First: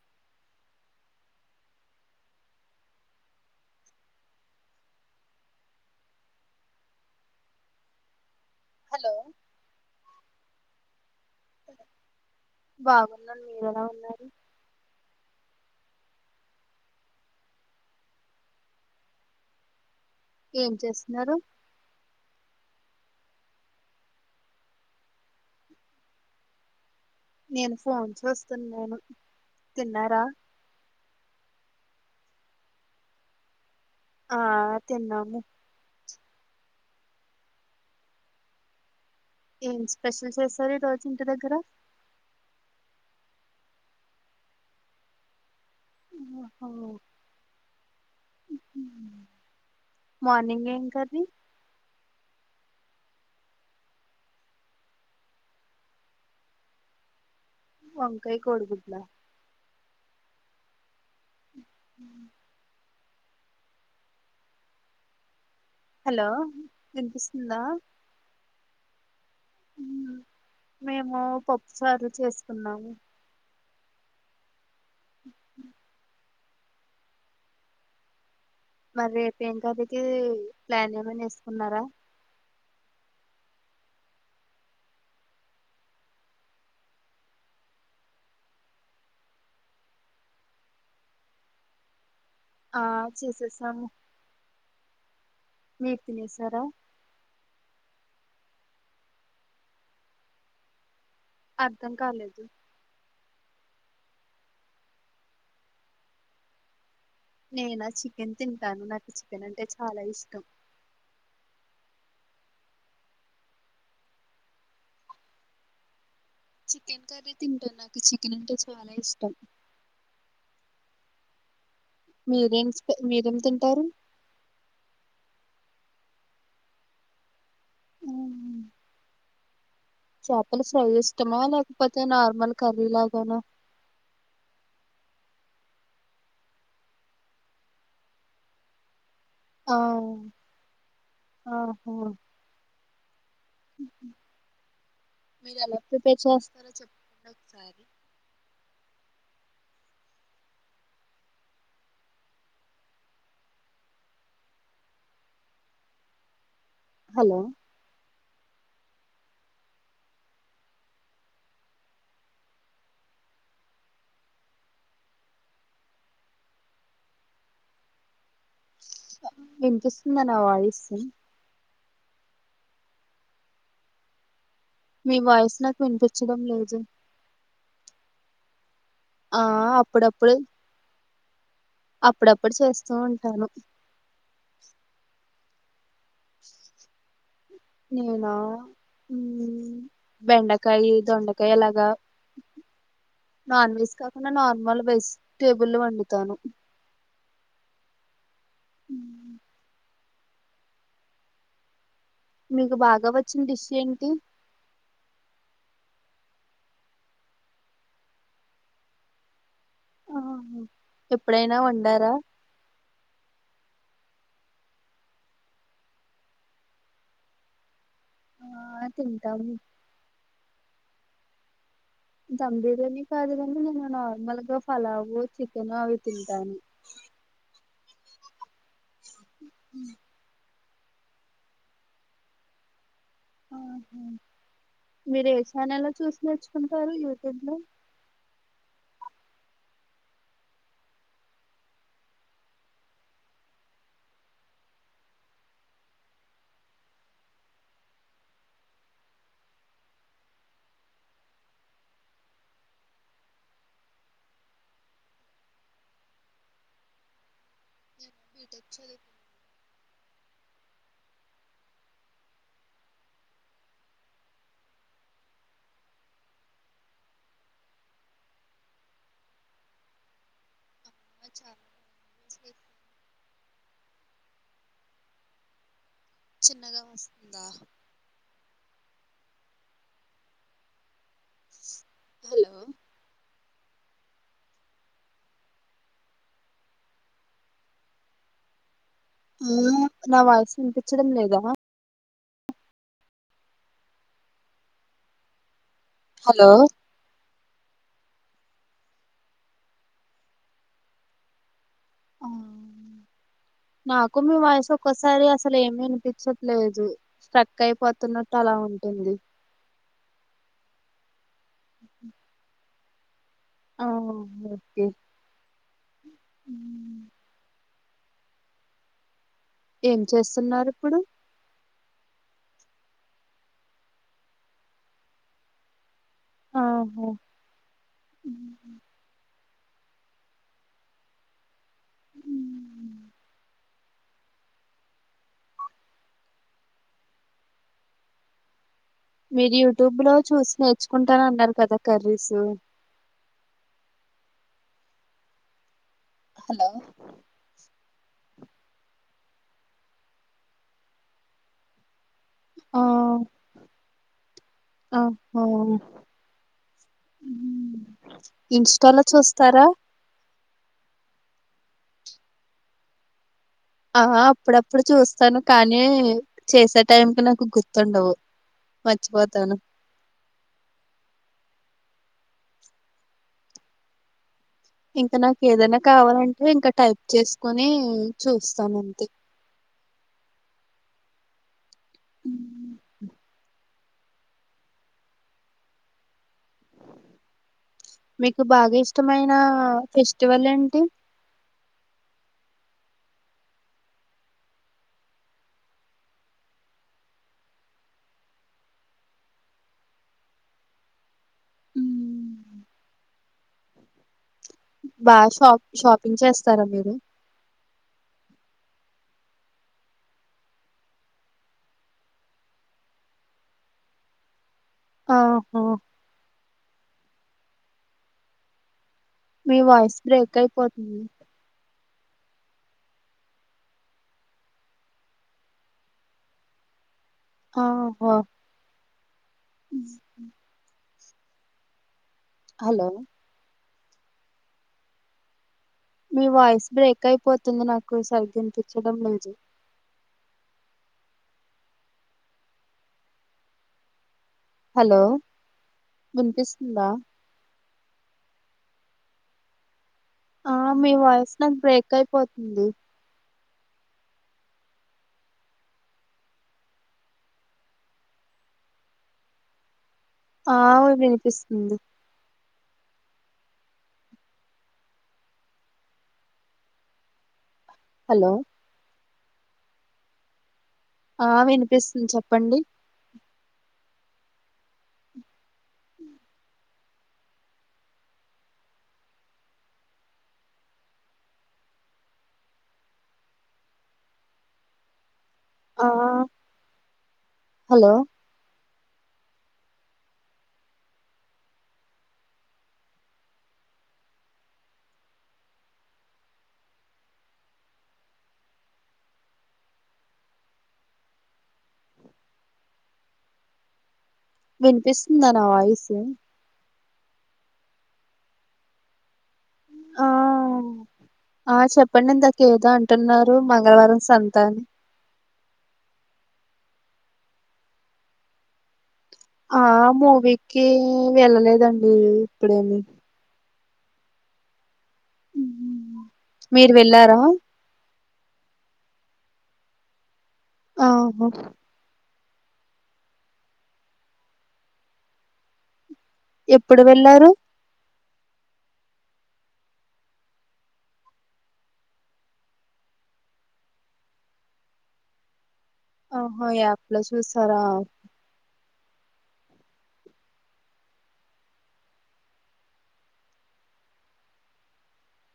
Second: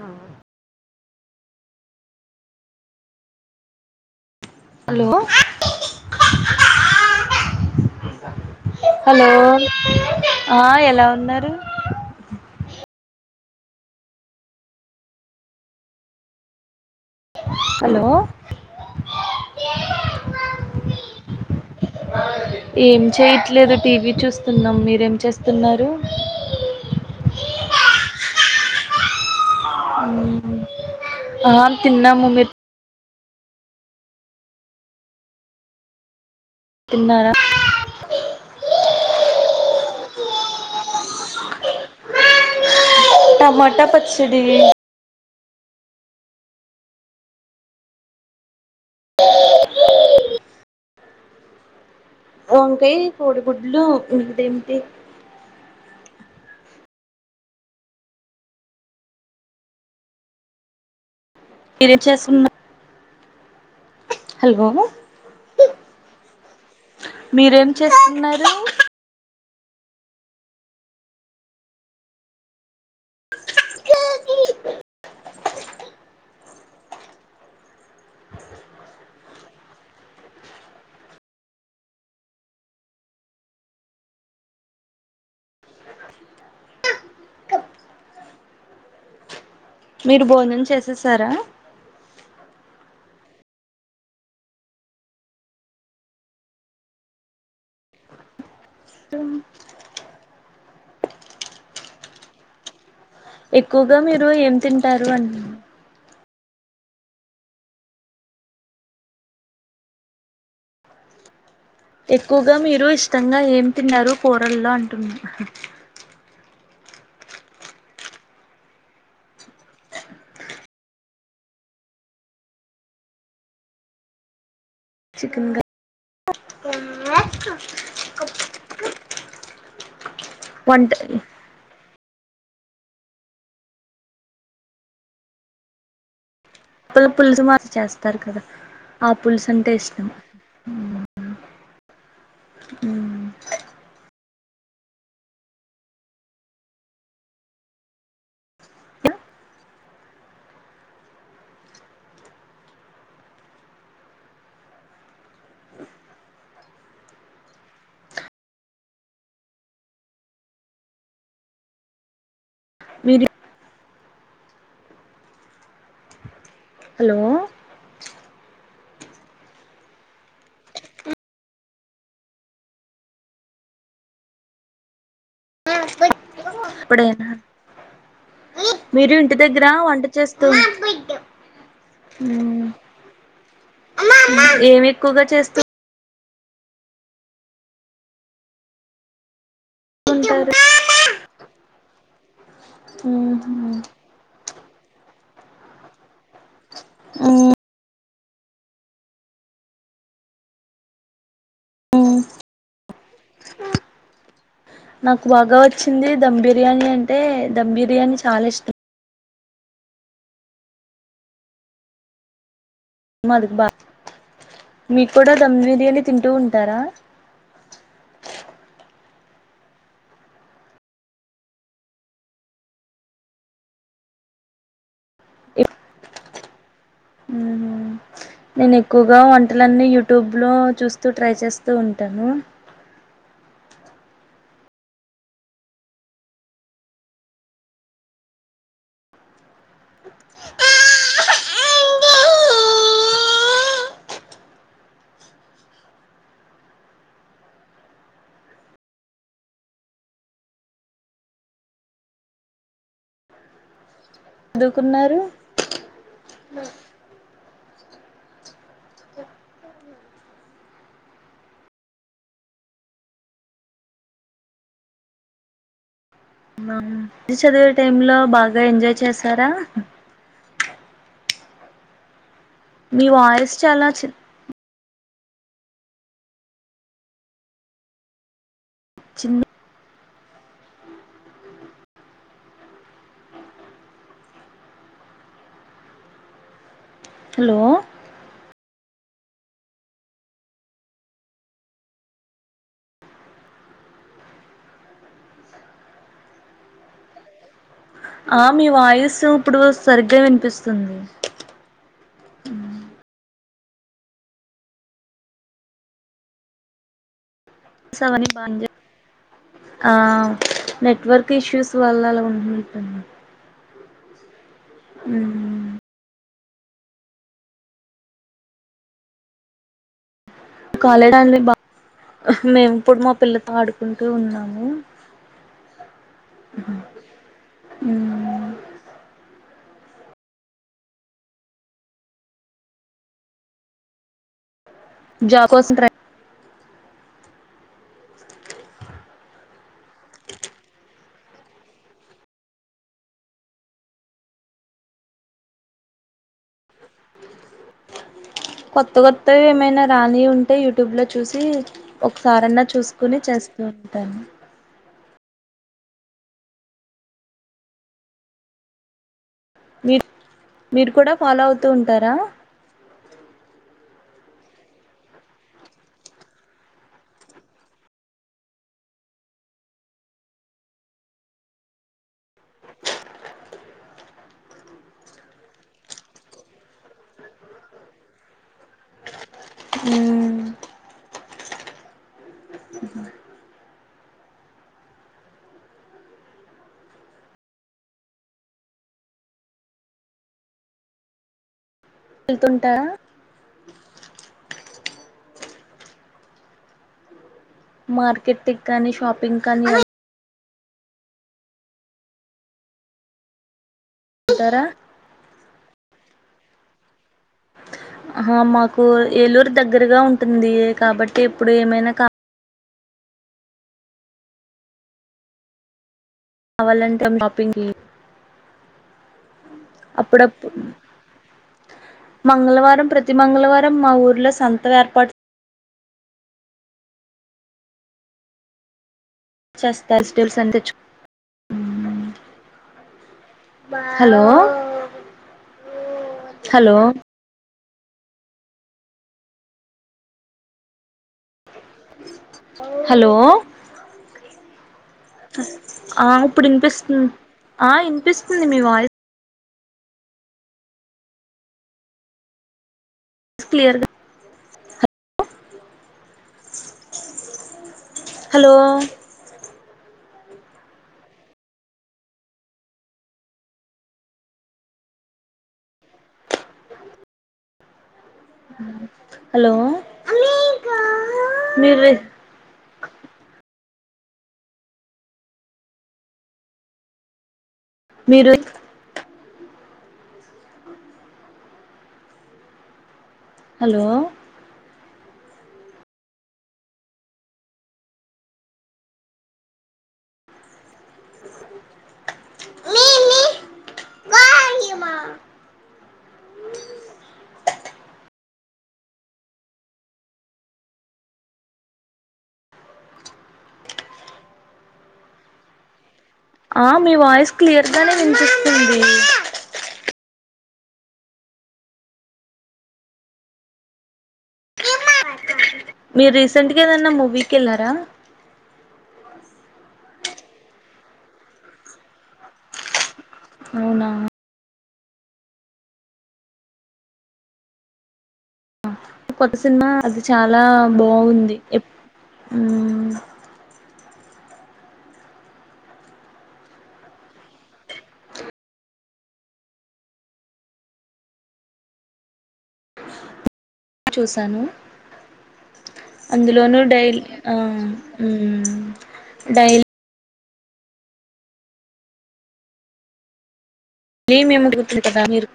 ఊ hello hello ఆ ఎలా ఉన్నారు. ఉన్నాను మీర ఎలా ఉన్నారు. హలో ఏం చేస్తున్నారు. ఏం చేయట్లేదు టీవీ చూస్తున్నాం మీరేం చేస్తున్నారు, నేను ఫోన్ చూస్తున్నాను, తిన్నారా ఊ ఆ తిన్నము పే ఆ తిన్నాము. తిన్నారా ఎం స్పెషల్ చేసారు, ఈ రోజు ఇంటి దగ్గర టమాట పచ్చడి ఉహు ఏం [unintelligible] కర్రీ వంకాయ, కోడి గుడ్లు ఇంకా గంతే వంకాయ కోడి గుడ్ల మీరే చేసుకున్న హలో హలో వినిపిస్తుందా, మీరేం చేస్తున్నారు ఊ మేము పప్పుచారు చేసుకున్నాము. మరి రేపు ఏం కర్రీ కి ప్లాన్ ఏమనా వేసుకున్నారా, మీరు భోజనం చేసేసారా, ఆ చేసేసము మీ తినేసారా, అర్ధం కాలేదు ఎక్కువగా మీరు ఏం తింటారు, అంట నేనా చికెన్ తింటాను నాకు చికెన్ అంటే చాలా ఇష్టం. ఎక్కువగా మీరు ఇష్టంగా ఏం తిన్నారు కూరల్లో అంటున్నారు. చికెన్ కర్రీ తింటాను నాకు చికెన్ అంటే చాలా ఇష్టం. మీరేం స్ప మీరేం తింటారు. చికన్ క చేపలు ఫ్రై ఇష్టమా లేకపో నార్మల్ కర్రీ లాగానా పల పులుసు మదిరి చేస్తారు కదా ఆ పులుసు అంటే ఆ ఇష్టం, ఉ ఊ మీరు ఎలా ప్రిపేర్ చేస్తారో చెప్పండి ఒకసారి హలో మీది హలో వినిపిస్తుందా నా వాయిస్ మీ వాయిస్ నాకు వినిపించడం లేదు ఎప్పుడైనా మీరు ఇంటి ఆ దగ్గర వంట అప్పుడప్పుడు చేస్తూ అప్పుడప్పుడు చేస్తూ ఉంటాను ఏమి ఎక్కువగా చేస్తూ అ నేనా ఉమ్ ఉంటారు బెండకాయి దొండకాయి అలాగా నాన్ వెజ్ కాకుండా నార్ మల్ వెజ్ టేబుల్ వండుతాను ఉమ్ హు మీకు బాగా వచ్చిన డిష్ ఏంటి నాకు బాగా వచ్చింది ధమ్ బిర్యానీ అంటే ధమ్ బిర్యానీ చాలా ఇష్టం ఎప్పుడైనా వండారా మదికు బా మీకూడా దమ్ బిర్యానీ తింటూ ఉంటారా ఆ తింటాం దమ్ బిర్యానీ కాదు కానీ నేను నార్మల్గా ఫలావ్ వు చికెన్ అవి తింటాను నేను ఎక్కువగా వంటలన్నీ యూట్యూబ్లో చూస్తూ ట్రై చేస్తూ ఉంటాను ఆహ మీరు ఏ ఛానల్ లో చూసి నేర్చుకుంటారు యూట్యూబ్ లో చదువుకున్నారు మటన్ చారు డిగ్రీ చదివే టైమ్ లో బాగా ఎంజాయ్ చేసారా అచ్చ మీ వాయిస్ చాలా చి చిన్నగా వస్తుందా చిన్న హలో హలో ఉమ్ నా వాయిస్ వినిపించడం లేదా హలో ఆ మీ వాయిస్ ఇప్పుడు సరిగ్గా వినిపిస్తుంది ఆ నాకు మీ వాయిసు ఒక్కోసారి అసలు ఏమి అనిపించట్లేదు స్ట్రక్ అవన్నీ అయిపోతున్నట్టు బా అలా ఉంటుంది ఆ నెట్వర్క్ ఇష్యూస్ వల్ల అలా ఉంటున్నట్టు ఉంది ఆ వును ఉమ్ ఉమ్ ఏం చేస్తున్నారు ఇప్పుడు హు మేము ఇప్పుడు మా పిల్లతో ఆడుకుంటూ ఉన్నాము ఆహా ఉమ్ ఉమ్ జాబ్ కోసం ట్రై మీరు యూట్యూబ్ లో చూసి నేర్చుకుంటాన్ అన్నారు కదా కర్రీస్ హలో కొత్త కొత్తవి ఏమైనా రాని ఉంటే యూట్యూబ్లో చూసి ఒకసారన్నా ఆ చూస్కుని చేస్తూ ఉంటాను ఆ హు ఇంస్టాలో చూస్ తర మీర్ కూడా ఫాలో అవుతూ ఉంటారా ఆ అప్పుడప్పుడు చూస్తాను కానీ చేసే టైంకి నాకు గుర్తుండవు. మర్చిపోతాను అ [inaudible] ఇంకా నాకేదన్న కావాలంటే ఇంకా టైప్ చేస్కొని చూస్తాన్ అంతే [inaudible] మీకు బాగా ఇష్టమైన ఫెస్టివల్ ఏంటి వెళ్తుంటా మార్కెటిక్ కానీ షాపింగ్ కానీ మ్ వెళ్తుంటారా బా షాప్ షాపింగ్ చేస్తారా మీరు అహ మాకు ఏలూర్ దగ్గరగా ఉంటుంది కాబట్టి ఎప్పుడు ఏమైనా కా ఆ హ రావలంటం షాపింగ్కి మీ వాయిస్ బ్రేక్ అప్పుడప్పుడు అయిపోతుంది మంగళవారం ప్రతి మంగళవారం మా ఊర్లో సంతం ఏర్పా ఆ చేస్తార్ [unintelligible] హలో హలో మీ వాయిస్ హలో బ్రేక్ అయిపో తుంది నాకు సరిగ్గా ఇన్పించడం లేదు హలో హలో ఆ ఇప్పుడ్ వినిపిస్తుందా ఇన్పిస్తున్ ఆ ఇన్పిస్తుంది మీ వాయిస్ ఆ మీ వాయిస్ నాక్ బ్రేక్ అయిపోతుంది. క్లియర్గా హలో ఆ విన్పిస్తుంది. హలో హలో ఆ మీరు విన్పిస్తుం చెప్పండి హ మీరు హలో ఆ హలో మీన్ని వామా విన్పిస్తుందా నా వాయిస్ ఆ మీ వాయిస్ క్లియర్గానే విన్పిస్తుంది. ఆ ఆ చెప్పండి ఇందాక ఏదో అంటున్నారు మంగళవారం సంత అని మీర్ రీసెంట్గా ఏదన్నా మూవీకెళ్లారా ఆ మూవీకి వెళ్ళలేదండి ఇప్పుడేమి అవునా ఉహ్ మీరు వెళ్ళారా కొత్త సినిమా అది చాలా ఆహా బాగుంది ఎప్ ఉమ్ ఎప్పుడు వెళ్లారు చూసాను ఆహా అందులోను యాప్ లో డైలీ అ చూసారా మ్ డైలీ మిమేడా గుర్తుటదా మీరు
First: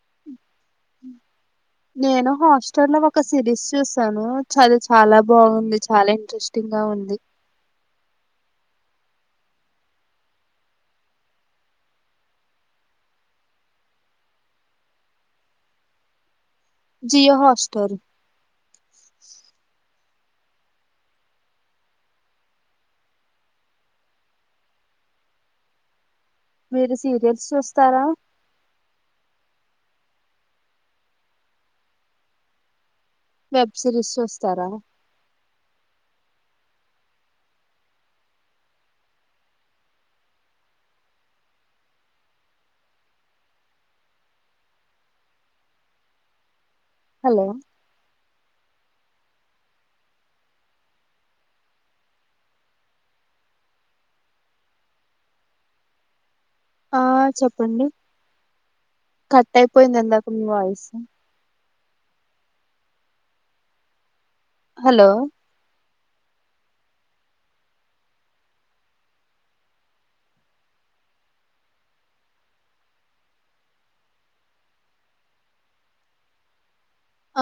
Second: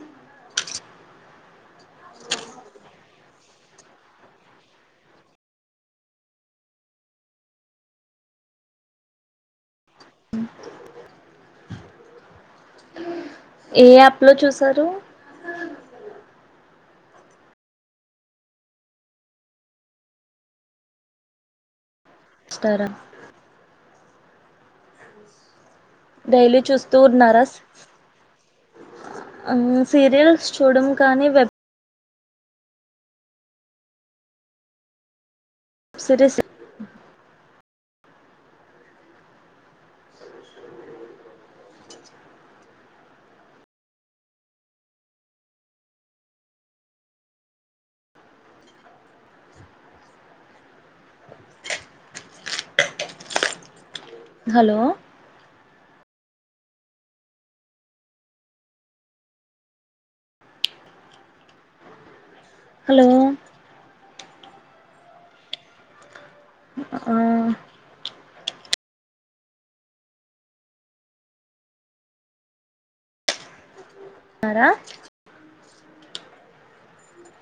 [inaudible] నేను హాస్టల్లో ఒక సిరీస్ చూసాను చాల చాలా బాగుంది చాలా ఇంట్రెస్టింగ్గా ఉం ఉంది. అహ ఏ యాప్ లో చూసారు జి హాస్టోరీ స్టారా డైలీ మీరు చూస్తూ సీరియల్స్ ఉన్నారస్ చూస్తారా అ సీరియల్స్ చూడం కానీ వెబ్ వెబ్ సిరీస్ చూస్తారా సిరిస్ హలో హలో ఆ చెప్పండి కట్ అయిపోయింది ఇందాక మీ వాయిసు హలో హలో అ ఆ తార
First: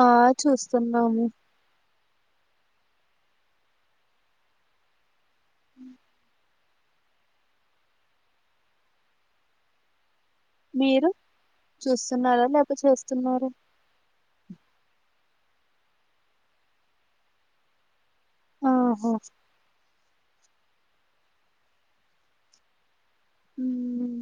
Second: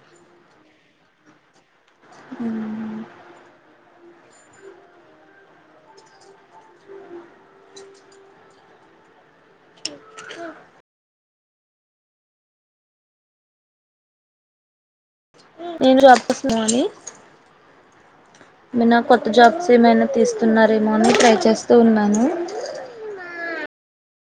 ఆ చూస్తున్నాము [inaudible] మీరు చూస్తున్నారా లేక చేస్తున్నారా నేను జాబ్ చేస్తునాన్ని ఎమనా ఆహా కొత్త జాబ్స్ ఏమైనా తీస్తున్నారేమో అని ట్రై చేస్తూ ఉన్నాను ఉమ్